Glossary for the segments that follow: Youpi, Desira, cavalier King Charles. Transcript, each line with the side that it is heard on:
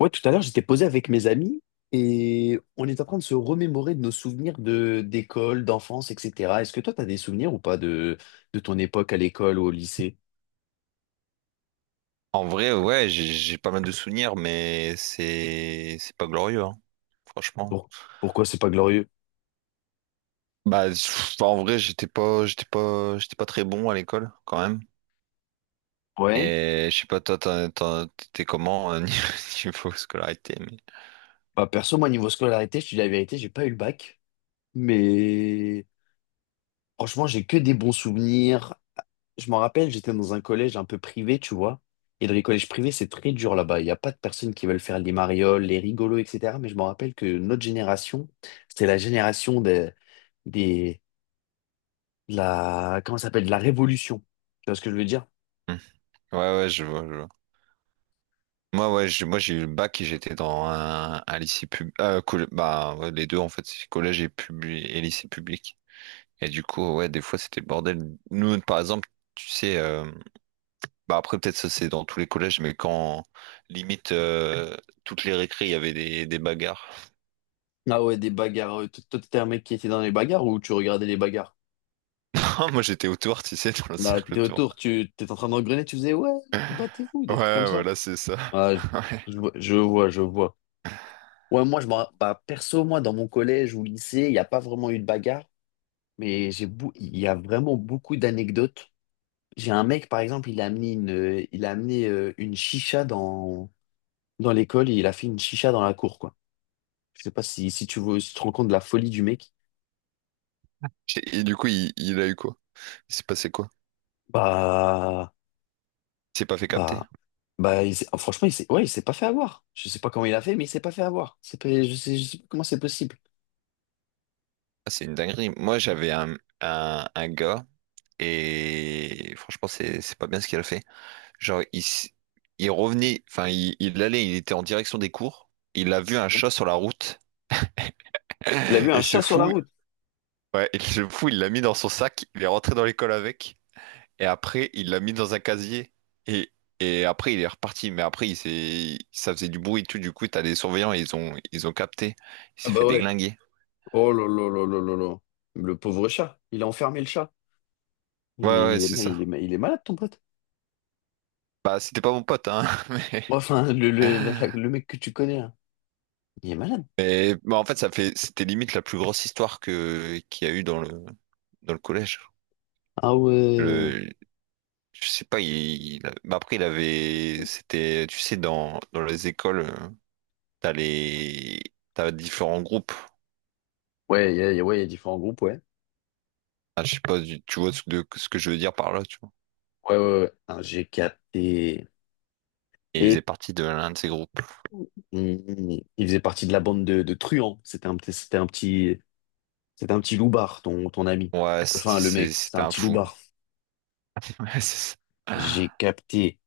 left: Ouais, tout à l'heure, j'étais posé avec mes amis et on est en train de se remémorer de nos souvenirs de d'école, d'enfance, etc. Est-ce que toi, t'as des souvenirs ou pas de ton époque à l'école ou au lycée?
right: En vrai, ouais, j'ai pas mal de souvenirs, mais c'est pas glorieux, hein, franchement.
left: Pour- pourquoi c'est pas glorieux?
right: Bah, en vrai, j'étais pas très bon à l'école, quand même.
left: Ouais.
right: Et je sais pas, toi, t'étais comment niveau scolarité, mais...
left: Bah, perso, moi, niveau scolarité, je te dis la vérité, j'ai pas eu le bac. Mais franchement, j'ai que des bons souvenirs. Je m'en rappelle, j'étais dans un collège un peu privé, tu vois. Et dans les collèges privés, c'est très dur là-bas. Il n'y a pas de personnes qui veulent faire les marioles, les rigolos, etc. Mais je me rappelle que notre génération, c'était la génération des, de la, comment ça s'appelle, de la révolution. Tu vois ce que je veux dire?
right: Hmm. Ouais, ouais, je vois, je vois. Moi, ouais, moi j'ai eu le bac et j'étais dans un lycée pub, bah ouais, les deux en fait, c'est collège et et lycée public. Et du coup, ouais, des fois c'était le bordel. Nous, par exemple, tu sais, bah après peut-être ça c'est dans tous les collèges, mais quand limite toutes les récré, il y avait des bagarres.
left: Ah ouais, des bagarres. Toi, t'étais un mec qui était dans les bagarres ou tu regardais les bagarres?
right: Moi j'étais autour, tu sais, dans le
left: Là,
right: cercle
left: t'étais
right: autour.
left: autour, tu t'étais en train d'engrener, tu faisais ouais, ouais, battez-vous,
right: Ouais,
left: des trucs comme ça.
right: voilà, c'est ça.
left: Ah,
right: Ouais.
left: je vois, je vois, je vois. Ouais, moi, bah, perso, moi, dans mon collège ou lycée, il n'y a pas vraiment eu de bagarre. Mais il y a vraiment beaucoup d'anecdotes. J'ai un mec, par exemple, il a amené une, il a amené une chicha dans l'école et il a fait une chicha dans la cour, quoi. Je sais pas si tu veux, si tu te rends compte de la folie du mec.
right: Et du coup, il a eu quoi? Il s'est passé quoi?
left: Bah,
right: Il s'est pas fait capter?
left: bah, oh, franchement, ouais, il s'est pas fait avoir. Je sais pas comment il a fait, mais il s'est pas fait avoir. C'est pas- je sais pas comment c'est possible.
right: Ah, c'est une dinguerie. Moi, j'avais un gars et franchement, c'est pas bien ce qu'il a fait. Genre, il revenait, enfin, il était en direction des cours. Il a vu un chat sur la route
left: Il a vu un
right: et ce
left: chat sur la
right: fou,
left: route.
right: ouais, et ce fou, il l'a mis dans son sac. Il est rentré dans l'école avec et après, il l'a mis dans un casier et et après, il est reparti. Mais après, ça faisait du bruit et tout. Du coup, t'as des surveillants, et ils ont capté. Il
left: Ah
right: s'est fait
left: bah ouais.
right: déglinguer.
left: Oh là là là là là là. Le pauvre chat. Il a enfermé le chat. Il,
right: Ouais, ouais, c'est
left: il
right: ça.
left: est, il est malade, ton pote.
right: Bah, c'était pas mon pote, hein,
left: Ouais, enfin, le, le, la- la-
right: mais.
left: le mec que tu connais, là, il est malade.
right: Mais bah, en fait, c'était limite la plus grosse histoire que qu'il y a eu dans le collège.
left: Ah ouais.
right: Le, je sais pas, il, bah, après il avait, c'était, tu sais, dans les écoles, t'as les t'as différents groupes.
left: Ouais, ouais, il y a différents groupes, ouais.
right: Ah, je sais pas, tu vois ce que je veux dire par là, tu vois.
left: Ouais, ouais, ouais. Ah, j'ai capté.
right: Et il faisait
left: Et
right: partie de l'un de ces groupes.
left: il faisait partie de la bande de truands. C'était un petit loubard, ton ami.
right: Ouais,
left: Enfin, le mec, c'était
right: c'était
left: un
right: un
left: petit
right: fou.
left: loubard.
right: Ouais, c'est ça.
left: J'ai capté.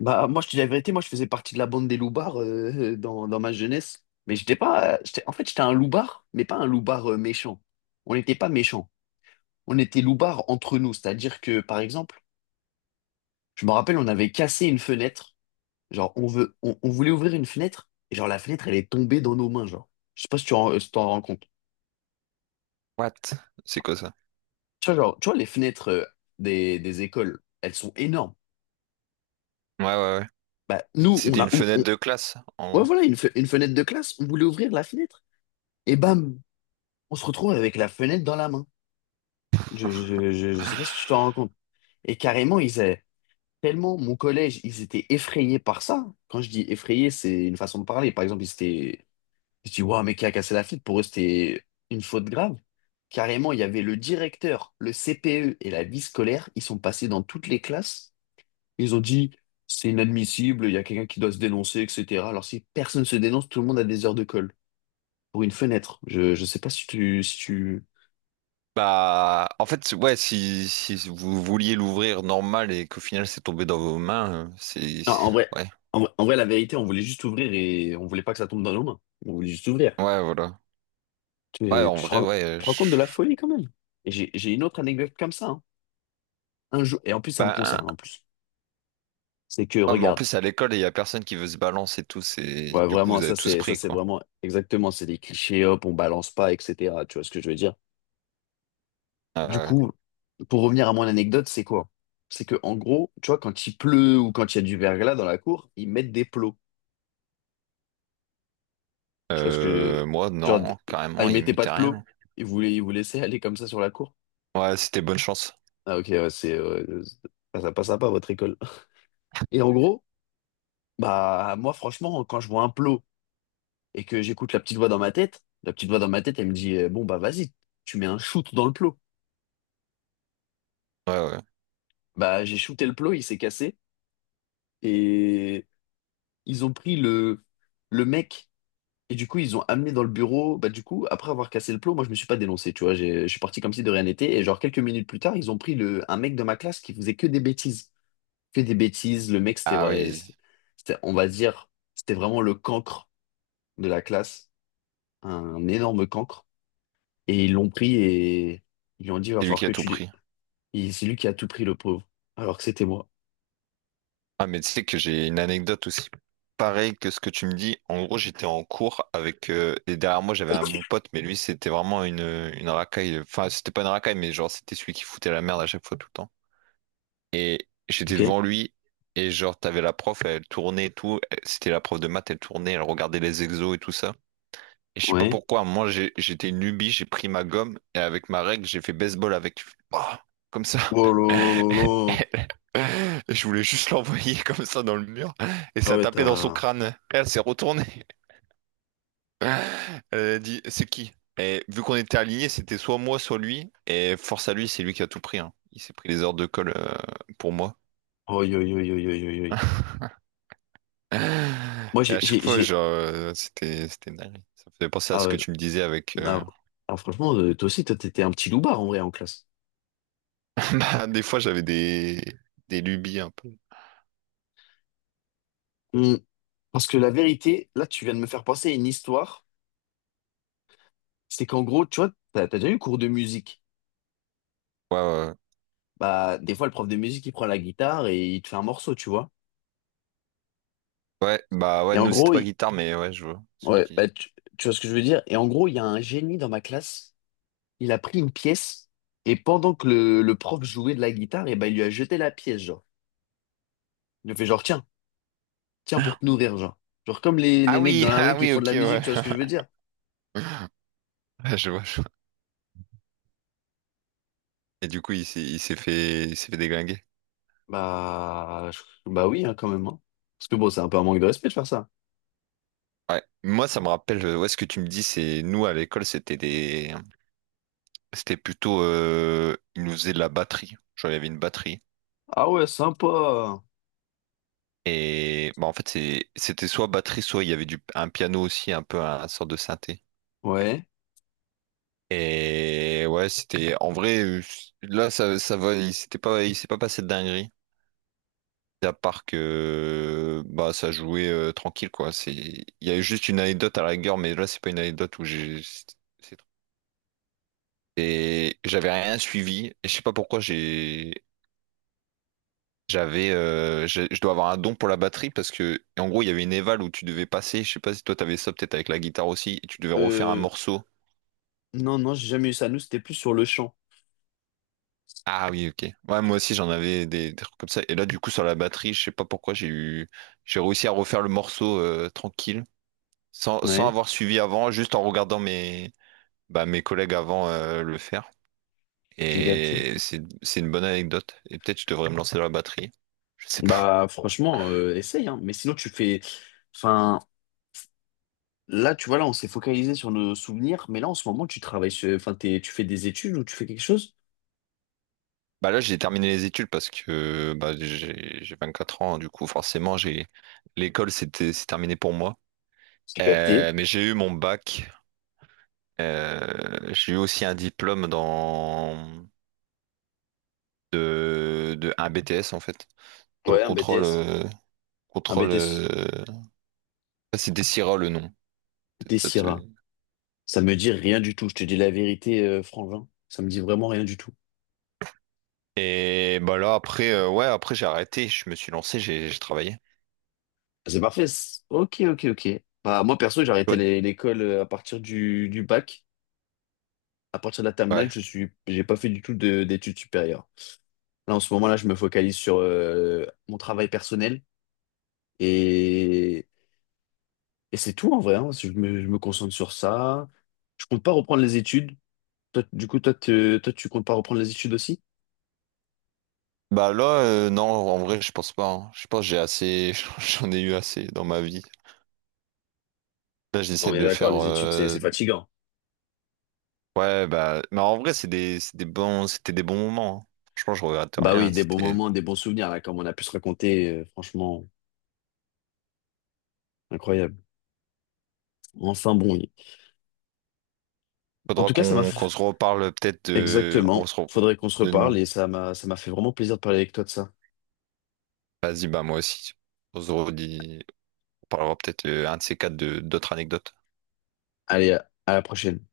left: Bah, moi, je te dis la vérité, moi, je faisais partie de la bande des loubards dans ma jeunesse. Mais j'étais pas, en fait, j'étais un loubard, mais pas un loubard méchant. On n'était pas méchants. On était loubards entre nous. C'est-à-dire que, par exemple, je me rappelle, on avait cassé une fenêtre. Genre, on voulait ouvrir une fenêtre. Et genre, la fenêtre, elle est tombée dans nos mains, genre. Je sais pas si t'en rends compte.
right: What? C'est quoi ça?
left: Tu vois, genre, tu vois, les fenêtres des écoles, elles sont énormes.
right: Ouais, ouais,
left: Bah,
right: ouais.
left: nous, on
right: C'était
left: a,
right: une
left: ou-
right: fenêtre
left: on,
right: de classe, en
left: ouais,
right: gros.
left: voilà, une fenêtre de classe. On voulait ouvrir la fenêtre. Et bam, on se retrouve avec la fenêtre dans la main. Je sais pas si tu t'en rends compte. Et carrément, ils avaient tellement, mon collège, ils étaient effrayés par ça. Quand je dis effrayés, c'est une façon de parler. Par exemple, ils étaient je dis, waouh, mais qui a cassé la fille? Pour eux, c'était une faute grave. Carrément, il y avait le directeur, le CPE et la vie scolaire. Ils sont passés dans toutes les classes. Ils ont dit, c'est inadmissible, il y a quelqu'un qui doit se dénoncer, etc. Alors, si personne se dénonce, tout le monde a des heures de colle pour une fenêtre. Je sais pas si tu, si tu...
right: Bah, en fait, ouais, si, si vous vouliez l'ouvrir normal et qu'au final c'est tombé dans vos mains,
left: Non, en vrai,
right: ouais,
left: en vrai, en vrai, la vérité, on voulait juste ouvrir et on voulait pas que ça tombe dans nos mains. On voulait juste ouvrir.
right: ouais, voilà. Ouais,
left: Tu,
right: en
left: tu te
right: vrai,
left: rends, tu
right: ouais,
left: te rends compte de la folie quand même. Et j'ai une autre anecdote comme ça, hein. Un jour, et en plus, ça me
right: bah,
left: concerne en plus. C'est que,
right: ouais, mais en
left: regarde.
right: plus à l'école, il y a personne qui veut se balancer et tout,
left: Ouais,
right: c'est, du coup,
left: vraiment,
right: vous
left: ça
right: avez tous
left: c'est ça
right: pris,
left: c'est
right: quoi.
left: vraiment exactement, c'est des clichés, hop, on balance pas, etc. Tu vois ce que je veux dire? Du
right: Euh,
left: coup, pour revenir à mon anecdote, c'est quoi? C'est que en gros, tu vois, quand il pleut ou quand il y a du verglas dans la cour, ils mettent des plots. Tu vois ce que
right: moi,
left: tu vois,
right: non,
left: ah,
right: carrément,
left: ils
right: il
left: mettaient pas
right: m'était
left: de plots,
right: rien.
left: ils vous laissaient aller comme ça sur la cour.
right: Ouais, c'était bonne chance.
left: Ah ok, ouais, c'est ça passe pas votre école. Et en gros, bah moi franchement, quand je vois un plot et que j'écoute la petite voix dans ma tête, la petite voix dans ma tête, elle me dit bon bah vas-y, tu mets un shoot dans le plot.
right: Ouais, ouais.
left: Bah, j'ai shooté le plot, il s'est cassé. Et ils ont pris le mec. Et du coup, ils ont amené dans le bureau. Bah, du coup, après avoir cassé le plot, moi, je me suis pas dénoncé, tu vois. Je suis parti comme si de rien n'était. Et genre, quelques minutes plus tard, ils ont pris un mec de ma classe qui faisait que des bêtises. Que des bêtises. Le mec, c'était,
right: Ah
left: ouais.
right: oui,
left: C'était, on va dire, c'était vraiment le cancre de la classe. Un énorme cancre. Et ils l'ont pris et ils lui ont dit, va
right: c'est lui
left: falloir
right: qui a
left: que
right: tout
left: tu.
right: pris.
left: Et c'est lui qui a tout pris, le pauvre. Alors que c'était moi.
right: Ah, mais tu sais que j'ai une anecdote aussi pareille que ce que tu me dis. En gros, j'étais en cours avec. Et derrière moi, j'avais mon pote, mais lui, c'était vraiment une racaille. Enfin, c'était pas une racaille, mais genre, c'était celui qui foutait la merde à chaque fois, tout le temps. Et j'étais
left: Ok?
right: devant lui, et genre, t'avais la prof, elle tournait et tout. Elle- C'était la prof de maths, elle tournait, elle regardait les exos et tout ça. Et je sais pas
left: Ouais.
right: pourquoi, moi, j'étais une lubie, j'ai pris ma gomme, et avec ma règle, j'ai fait baseball avec. Oh, comme ça.
left: Oh là là là là.
right: Je voulais juste l'envoyer comme ça dans le mur et
left: Ah
right: ça a
left: ouais,
right: tapé dans son
left: t'as...
right: crâne. Elle s'est retournée. Elle a dit, c'est qui? Et vu qu'on était alignés, c'était soit moi, soit lui. Et force à lui, c'est lui qui a tout pris, hein. Il s'est pris les heures de colle pour moi.
left: Oh, yo, yo, yo, yo, yo, yo. Moi,
right: Et
left: j'ai...
right: à chaque fois, genre, c'était dingue. Ça me faisait penser à
left: Ah,
right: ce que
left: ouais.
right: tu me disais avec.
left: Ah, ah, franchement, toi aussi, t'étais un petit loupard, en vrai, en classe.
right: Bah, des fois, j'avais des lubies un peu. Ouais,
left: Hmm. Parce que la vérité, là, tu viens de me faire penser à une histoire. C'est qu'en gros, tu vois, t'as déjà eu cours de musique.
right: ouais, ouais.
left: Bah, des fois, le prof de musique, il prend la guitare et il te fait un morceau, tu vois.
right: Ouais, bah ouais,
left: Et en
right: nous, c'était
left: gros,
right: pas guitare, mais ouais, je vois ce que
left: ouais,
right: tu
left: bah,
right: dis.
left: tu vois ce que je veux dire? Et en gros, il y a un génie dans ma classe. Il a pris une pièce et pendant que le prof jouait de la guitare, et bah, il lui a jeté la pièce, genre. Il lui a fait genre, tiens, tiens, pour te nourrir, genre. Genre comme les
right: Ah
left: mecs
right: oui,
left: dans la rue
right: ah
left: qui
right: oui,
left: font de
right: ok,
left: la
right: ouais.
left: musique, tu vois ce que je veux dire?
right: Je vois. Et du coup, il s'est fait déglinguer.
left: Bah, bah oui, hein, quand même, hein. Parce que bon, c'est un peu un manque de respect de faire ça.
right: Ouais. Moi, ça me rappelle, ouais, ce que tu me dis, c'est nous à l'école, c'était plutôt, ils nous faisaient de la batterie. Genre, il y avait une batterie.
left: Ah ouais, sympa.
right: Et bah, en fait, c'était soit batterie, soit il y avait un piano aussi, un peu sorte de synthé.
left: Ouais.
right: Et ouais, en vrai, là, ça va, il s'est pas passé de dinguerie. À part que, bah, ça jouait tranquille, quoi. C'est, il y a eu juste une anecdote à la rigueur, mais là, c'est pas une anecdote où j'ai, c'est et j'avais rien suivi. Et je sais pas pourquoi j'avais je dois avoir un don pour la batterie parce que en gros il y avait une éval où tu devais passer, je sais pas si toi t'avais ça peut-être avec la guitare aussi, et tu devais refaire un
left: Euh,
right: morceau.
left: non, non, j'ai jamais eu ça. Nous, c'était plus sur le champ.
right: Ah oui, ok. Ouais, moi aussi j'en avais des trucs comme ça. Et là du coup sur la batterie, je sais pas pourquoi j'ai réussi à refaire le morceau tranquille, sans
left: Ouais,
right: avoir suivi avant, juste en regardant mes bah, mes collègues avant le faire.
left: j'ai capté.
right: Et c'est une bonne anecdote. Et peut-être je devrais me lancer dans la batterie. Je sais pas.
left: Bah, franchement, essaye, hein. Mais sinon, tu fais. Enfin, là, tu vois, là, on s'est focalisé sur nos souvenirs. Mais là, en ce moment, tu travailles sur. Enfin, tu fais des études ou tu fais quelque chose?
right: Bah là, j'ai terminé les études parce que bah, j'ai 24 ans, du coup, forcément, j'ai l'école, c'est terminé pour moi.
left: J'ai capté.
right: Mais j'ai eu mon bac. J'ai eu aussi un diplôme dans de un BTS en fait, dans le
left: Ouais, un
right: contrôle
left: BTS. Un
right: contrôle.
left: BTS.
right: Ah, c'est Desira le nom. Peut-être
left: Des
right: ça
left: Ça
right: te-
left: me dit rien du tout. Je te dis la vérité, Frangin. Ça me dit vraiment rien du tout.
right: Et bah là après, ouais, après j'ai arrêté, je me suis lancé, j'ai travaillé.
left: Ah, c'est parfait. Ok, ok, ok. Bah, moi, perso, j'ai arrêté
right: Toi,
left: l'école à partir du bac. À partir de la terminale,
right: ouais.
left: j'ai pas fait du tout d'études supérieures. Là, en ce moment-là, je me focalise sur mon travail personnel et, et c'est tout en vrai, hein. Je me concentre sur ça. Je compte pas reprendre les études. Toi, du coup, tu comptes pas reprendre les études aussi?
right: Bah là, non, en vrai, je pense pas, hein. Je pense que j'ai assez, j'en ai eu assez dans ma vie. Là,
left: On
right: j'essaie
left: est
right: de
left: d'accord,
right: faire.
left: les études, c'est fatigant.
right: Ouais, bah. Mais en vrai, c'était des bons moments, hein. Franchement, je regrette
left: Bah oui,
right: rien.
left: des bons
right: C'était.
left: moments, des bons souvenirs, là, comme on a pu se raconter, franchement, incroyable. Enfin bon, en
right: Faudra
left: tout cas, ça m'a
right: qu'on
left: fait...
right: se reparle peut-être de. On
left: Exactement,
right: se re-
left: faudrait qu'on se
right: de-
left: reparle et ça m'a fait vraiment plaisir de parler avec toi de ça.
right: Vas-y, bah, moi aussi. On se redit. On parlera peut-être un de ces quatre de d'autres anecdotes.
left: Allez, à la prochaine.